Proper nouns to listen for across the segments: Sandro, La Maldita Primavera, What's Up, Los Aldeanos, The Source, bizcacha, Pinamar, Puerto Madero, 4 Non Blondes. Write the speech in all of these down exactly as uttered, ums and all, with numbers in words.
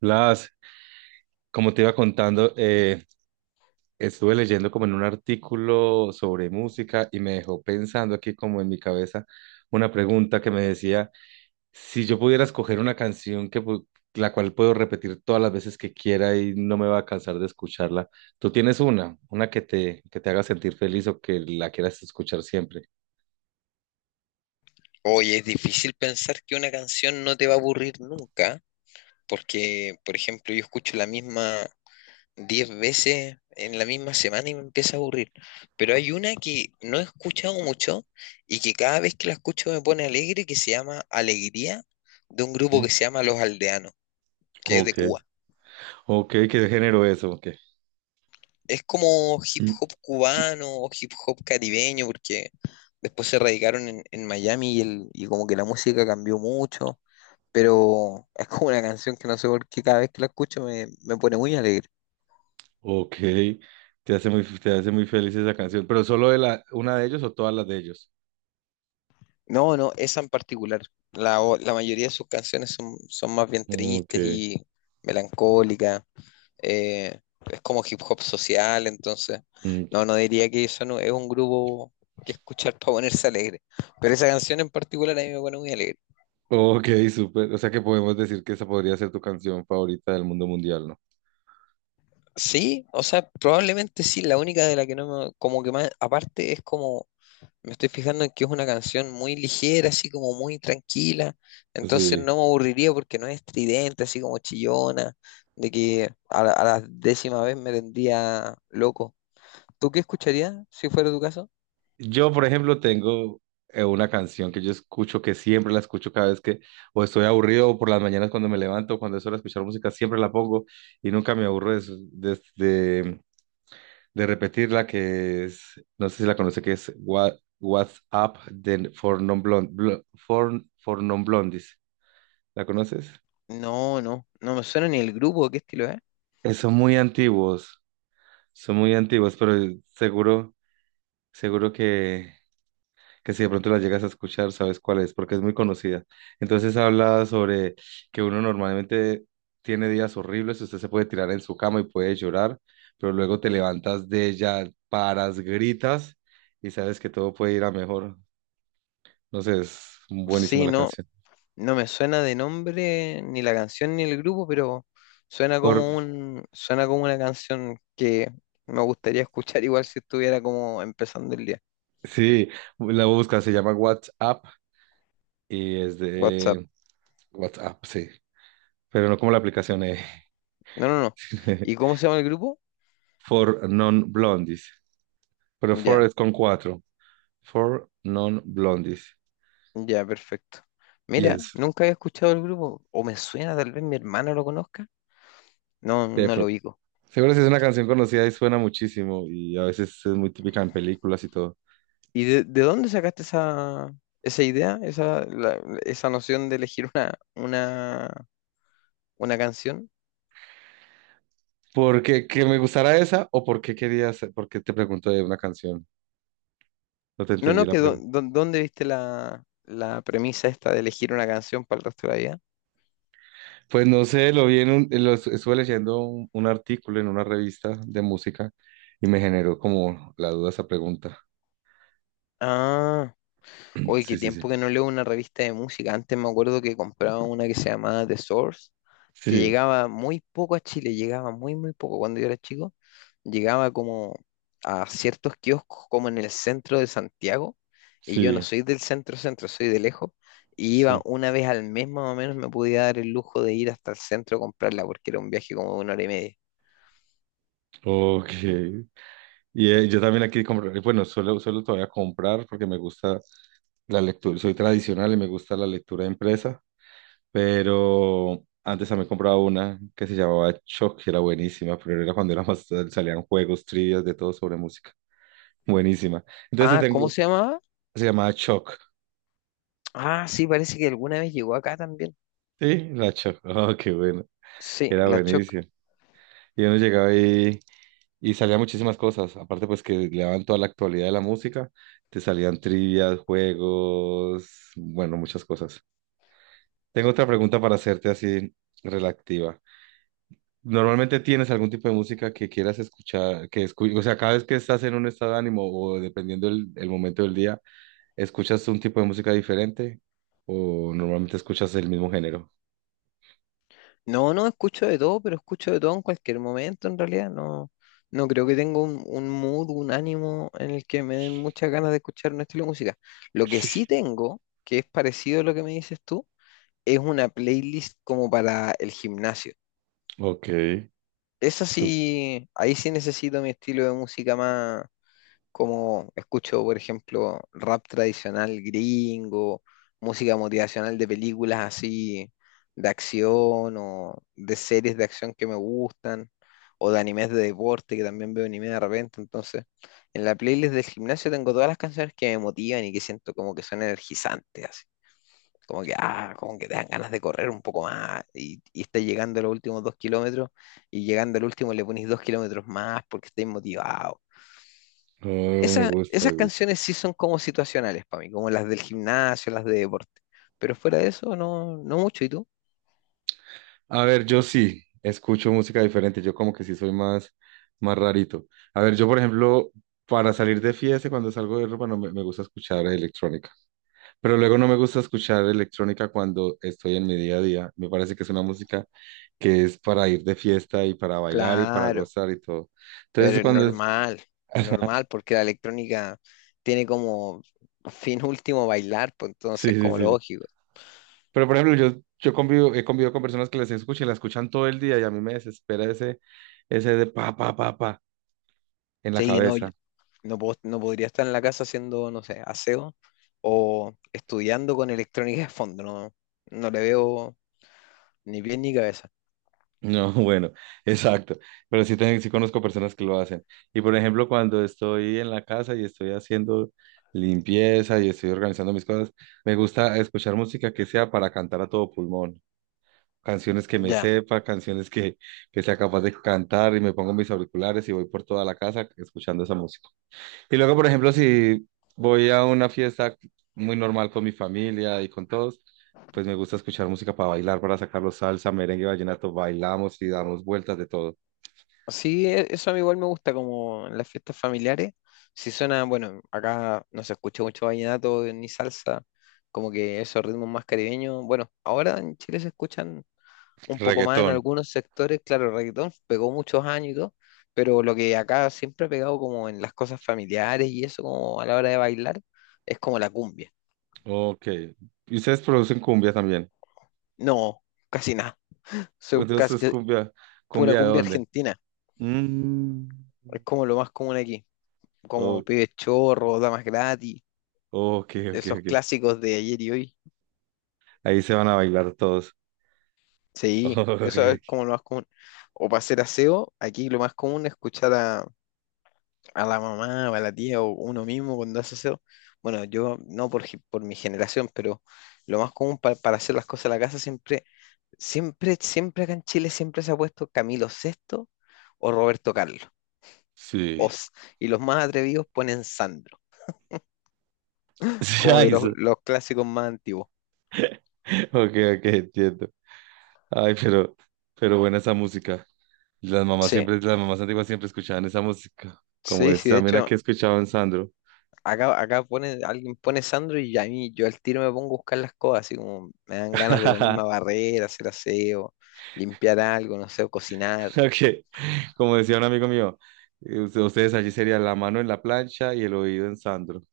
Blas, como te iba contando, eh, estuve leyendo como en un artículo sobre música y me dejó pensando aquí como en mi cabeza una pregunta que me decía, si yo pudiera escoger una canción que pu- la cual puedo repetir todas las veces que quiera y no me va a cansar de escucharla, ¿tú tienes una, una que te, que te haga sentir feliz o que la quieras escuchar siempre? Oye, es difícil pensar que una canción no te va a aburrir nunca, porque, por ejemplo, yo escucho la misma diez veces en la misma semana y me empieza a aburrir. Pero hay una que no he escuchado mucho y que cada vez que la escucho me pone alegre, que se llama Alegría, de un grupo Sí. que se llama Los Aldeanos, que es de Ok, Cuba. ok, ¿qué género es? ¿O qué? Es como hip hop cubano o hip hop caribeño, porque después se radicaron en, en Miami y, el, y como que la música cambió mucho. Pero es como una canción que no sé por qué cada vez que la escucho me, me pone muy alegre. Ok, te hace muy, te hace muy feliz esa canción, ¿pero solo de la, una de ellos o todas las de ellos? No, no, esa en particular. La, o- la mayoría de sus canciones son, son más bien Ok, tristes y melancólicas. eh, es como hip hop social, entonces, mm, no, no diría que eso no, es un grupo que escuchar para ponerse alegre. Pero esa canción en particular a mí me pone muy alegre. ok, súper. O sea que podemos decir que esa podría ser tu canción favorita del mundo mundial, ¿no? Sí, o sea, probablemente sí, la única de la que no me, como que más, aparte es como. Me estoy fijando en que es una canción muy ligera, así como muy tranquila, entonces Sí. no me aburriría porque no es estridente, así como chillona, de que a la, a la, décima vez me tendría loco. ¿Tú qué escucharías si fuera tu caso? Yo, por ejemplo, tengo eh, una canción que yo escucho, que siempre la escucho cada vez que o estoy aburrido o por las mañanas cuando me levanto, cuando es hora de escuchar música, siempre la pongo y nunca me aburro de, su- de, de repetir la que es, no sé si la conoce, que es What, What's Up de- for Non Blond, Blo- for, for Non Blondies. ¿La conoces? No, no, no me suena ni el grupo, ¿qué estilo es? Eh, son muy antiguos, son muy antiguos, pero seguro, seguro que, que si de pronto la llegas a escuchar, sabes cuál es, porque es muy conocida. Entonces habla sobre que uno normalmente tiene días horribles, usted se puede tirar en su cama y puede llorar, pero luego te levantas de ella, paras, gritas y sabes que todo puede ir a mejor. No sé, es buenísima Sí, la no, canción. no me suena de nombre ni la canción ni el grupo, pero suena Por, como un, suena como una canción que me gustaría escuchar igual si estuviera como empezando el día. sí, la busca, se llama WhatsApp y es WhatsApp. de WhatsApp, sí. Pero no como la aplicación, eh. No, no, no. ¿Y cómo se llama el grupo? For Non-Blondies. Pero For Ya, es con cuatro. For Non-Blondies. ya, perfecto. Y Mira, es nunca había escuchado el grupo, o me suena, tal vez mi hermano lo conozca. No, de no lo Prod. ubico. Seguro, si es una canción conocida y suena muchísimo y a veces es muy típica en películas y todo. ¿Y de, de dónde sacaste esa, esa idea, esa, la- esa noción de elegir una, una, una canción? ¿Por qué que me gustara esa o por qué querías, por qué te pregunto de una canción? No te No, entendí no, la que dó- pregunta. dó- ¿dónde viste la, la premisa esta de elegir una canción para el resto de la vida? Pues no sé, lo vi en un, lo es- estuve leyendo un, un artículo en una revista de música y me generó como la duda esa pregunta. Ah, hoy qué Sí, sí, sí. tiempo que no leo una revista de música. Antes me acuerdo que compraba una que se llamaba The Source, que Sí, llegaba muy poco a Chile, llegaba muy, muy poco cuando yo era chico, llegaba como a ciertos kioscos como en el centro de Santiago, y yo no sí, soy del centro centro, soy de lejos, y iba sí. una vez al mes más o menos, me podía dar el lujo de ir hasta el centro a comprarla, porque era un viaje como de una hora y media. Ok. Y eh, yo también aquí comprar, bueno, solo, solo todavía comprar porque me gusta la lectura, soy tradicional y me gusta la lectura impresa, pero antes también compraba una que se llamaba Choc, que era buenísima, pero era cuando era más, salían juegos, trivias, de todo sobre música. Buenísima. Entonces Ah, ¿cómo tengo, se llamaba? se llamaba Choc. Ah, sí, parece que alguna vez llegó acá también. Sí, la chocó. Oh, qué bueno. Sí, Era la Choc. buenísimo. Y uno llegaba y, y salían muchísimas cosas. Aparte, pues que le daban toda la actualidad de la música. Te salían trivias, juegos, bueno, muchas cosas. Tengo otra pregunta para hacerte así relativa. ¿Normalmente tienes algún tipo de música que quieras escuchar, que escu- o sea, cada vez que estás en un estado de ánimo o dependiendo el, el momento del día, escuchas un tipo de música diferente o normalmente escuchas el mismo género? No, no, escucho de todo, pero escucho de todo en cualquier momento, en realidad. No, no creo que tenga un, un mood, un ánimo en el que me den muchas ganas de escuchar un estilo de música. Lo que sí Sí. tengo, que es parecido a lo que me dices tú, es una playlist como para el gimnasio. Ok. Esa sí, ahí sí necesito mi estilo de música más, como escucho, por ejemplo, rap tradicional gringo, música motivacional de películas así de acción o de series de acción que me gustan, o de animes de deporte, que también veo anime de repente. Entonces, en la playlist del gimnasio tengo todas las canciones que me motivan y que siento como que son energizantes, así. Como que, ah, como que te dan ganas de correr un poco más y, y estás llegando a los últimos dos kilómetros y llegando al último le pones dos kilómetros más porque estás motivado. No, no, me Esa- gusta, esas me gusta. canciones sí son como situacionales para mí, como las del gimnasio, las de deporte. Pero fuera de eso, no, no mucho. ¿Y tú? A ver, yo sí escucho música diferente, yo como que sí soy más, más rarito. A ver, yo por ejemplo, para salir de fiesta, cuando salgo de ropa, no me, me gusta escuchar electrónica, pero luego no me gusta escuchar electrónica cuando estoy en mi día a día. Me parece que es una música que es para ir de fiesta y para bailar y para Claro, gozar y todo. pero Entonces, es cuando... es- normal, normal, porque la electrónica tiene como fin último bailar, pues Sí, entonces sí, como sí. lógico. Pero por ejemplo, yo, yo convivo, he convivido con personas que las escuchan y las escuchan todo el día y a mí me desespera ese, ese de pa, pa, pa, pa en la Sí, que no, yo cabeza. no puedo- no podría estar en la casa haciendo, no sé, aseo o estudiando con electrónica de fondo, no, no le veo ni pie ni cabeza. No, bueno, exacto. Pero sí, te- sí conozco personas que lo hacen. Y por ejemplo, cuando estoy en la casa y estoy haciendo limpieza y estoy organizando mis cosas, me gusta escuchar música que sea para cantar a todo pulmón. Canciones que me Ya. sepa, canciones que, que sea capaz de cantar y me pongo mis auriculares y voy por toda la casa escuchando esa música. Y luego, por ejemplo, si voy a una fiesta muy normal con mi familia y con todos, pues me gusta escuchar música para bailar, para sacarlo salsa, merengue, vallenato, bailamos y damos vueltas de todo. Sí, e- eso a mí igual me gusta, como en las fiestas familiares. Si suena, bueno, acá no se escucha mucho vallenato ni salsa, como que esos ritmos más caribeños. Bueno, ahora en Chile se escuchan un poco más en Reggaetón. algunos sectores, claro, el reggaetón pegó muchos años y todo, pero lo que acá siempre ha pegado como en las cosas familiares y eso, como a la hora de bailar, es como la cumbia. Ok. Y ustedes producen cumbia también. No, casi nada. So, Entonces, casi ¿es que cumbia, pura cumbia de cumbia dónde? argentina. Mm. Es como lo más común aquí, como O- pibes chorros, damas gratis. ok, ok, Esos ok. clásicos de ayer y hoy. Ahí se van a bailar todos. Sí, Ok, eso es ok. como lo más común. O para hacer aseo, aquí lo más común es escuchar a, a la mamá o a la tía o uno mismo cuando hace aseo. Bueno, yo no por, ge- por mi generación, pero lo más común pa- para hacer las cosas en la casa siempre, siempre, siempre acá en Chile siempre se ha puesto Camilo Sexto o Roberto Carlos. Sí. Os. Y los más atrevidos ponen Sandro, Sí, como de ay, los, eso. los clásicos más antiguos. Ok, ok, entiendo. Ay, pero, pero buena esa música. Y las mamás Sí, siempre, las mamás antiguas siempre escuchaban esa música. Como sí, es sí, de también hecho, aquí escuchaban Sandro. acá, acá pone, alguien pone Sandro y a mí yo al tiro me pongo a buscar las cosas, así como me dan ganas de ponerme a barrer, hacer aseo, limpiar algo, no sé, o cocinar, Ok. Como decía un amigo mío, eh, usted- ustedes allí sería la mano en la plancha y el oído en Sandro.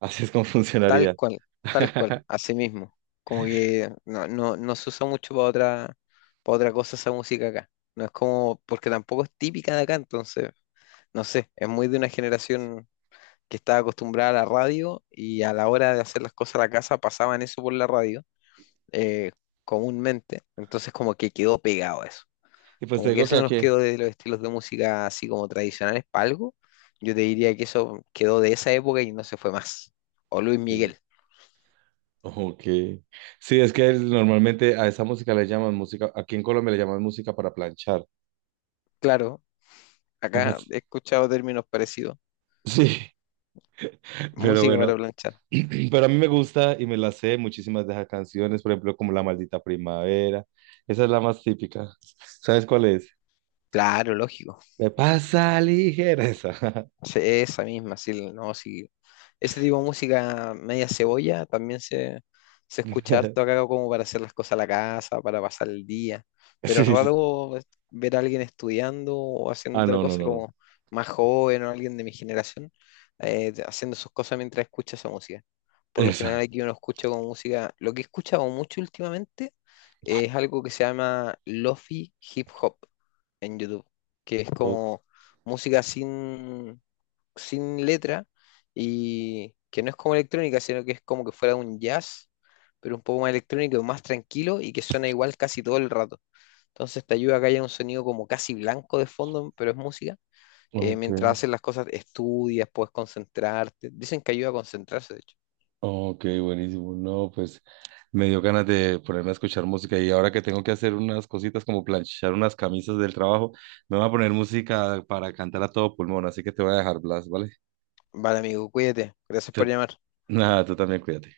Así es como tal funcionaría. cual, tal cual, así mismo. Como que no, no, no se usa mucho para otra, para otra cosa esa música acá. No es como, porque tampoco es típica de acá, entonces, no sé, es muy de una generación que estaba acostumbrada a la radio y a la hora de hacer las cosas a la casa pasaban eso por la radio eh, comúnmente. Entonces como que quedó pegado eso. Y pues te Como que digo que eso nos aquí. quedó de los estilos de música así como tradicionales para algo. Yo te diría que eso quedó de esa época y no se fue más. O Luis Sí. Miguel. Ok. Sí, es que el- normalmente a esa música le llaman música, aquí en Colombia le llaman música para planchar. Claro, acá he escuchado términos parecidos. Sí, pero Música para bueno, planchar. pero a mí me gusta y me la sé muchísimas de esas canciones, por ejemplo, como La Maldita Primavera. Esa es la más típica. ¿Sabes cuál es? Claro, lógico. Me pasa ligera esa. Sí, esa misma, sí, no, sí. Ese tipo de música media cebolla también se, se escucha harto acá como para hacer las cosas a la casa, para pasar el día. Pero Sí, es sí. raro es- ver a alguien estudiando o haciendo Ah, otra no, no, cosa no, no. como más joven o alguien de mi generación eh, haciendo sus cosas mientras escucha esa música. Por lo Esa. general aquí uno escucha como música, lo que he escuchado mucho últimamente es algo que se llama lofi hip hop en YouTube, que es O- como música sin sin letra y que no es como electrónica, sino que es como que fuera un jazz, pero un poco más electrónico, más tranquilo y que suena igual casi todo el rato. Entonces te ayuda a que haya un sonido como casi blanco de fondo, pero es música. Eh, ok, Mientras haces las cosas, estudias, puedes concentrarte. Dicen que ayuda a concentrarse, de hecho. ok, buenísimo. No, pues me dio ganas de ponerme a escuchar música y ahora que tengo que hacer unas cositas como planchar unas camisas del trabajo, me voy a poner música para cantar a todo pulmón, así que te voy a dejar, Blas, ¿vale? Vale, amigo, cuídate. Gracias por Tú- llamar. nada, tú también cuídate.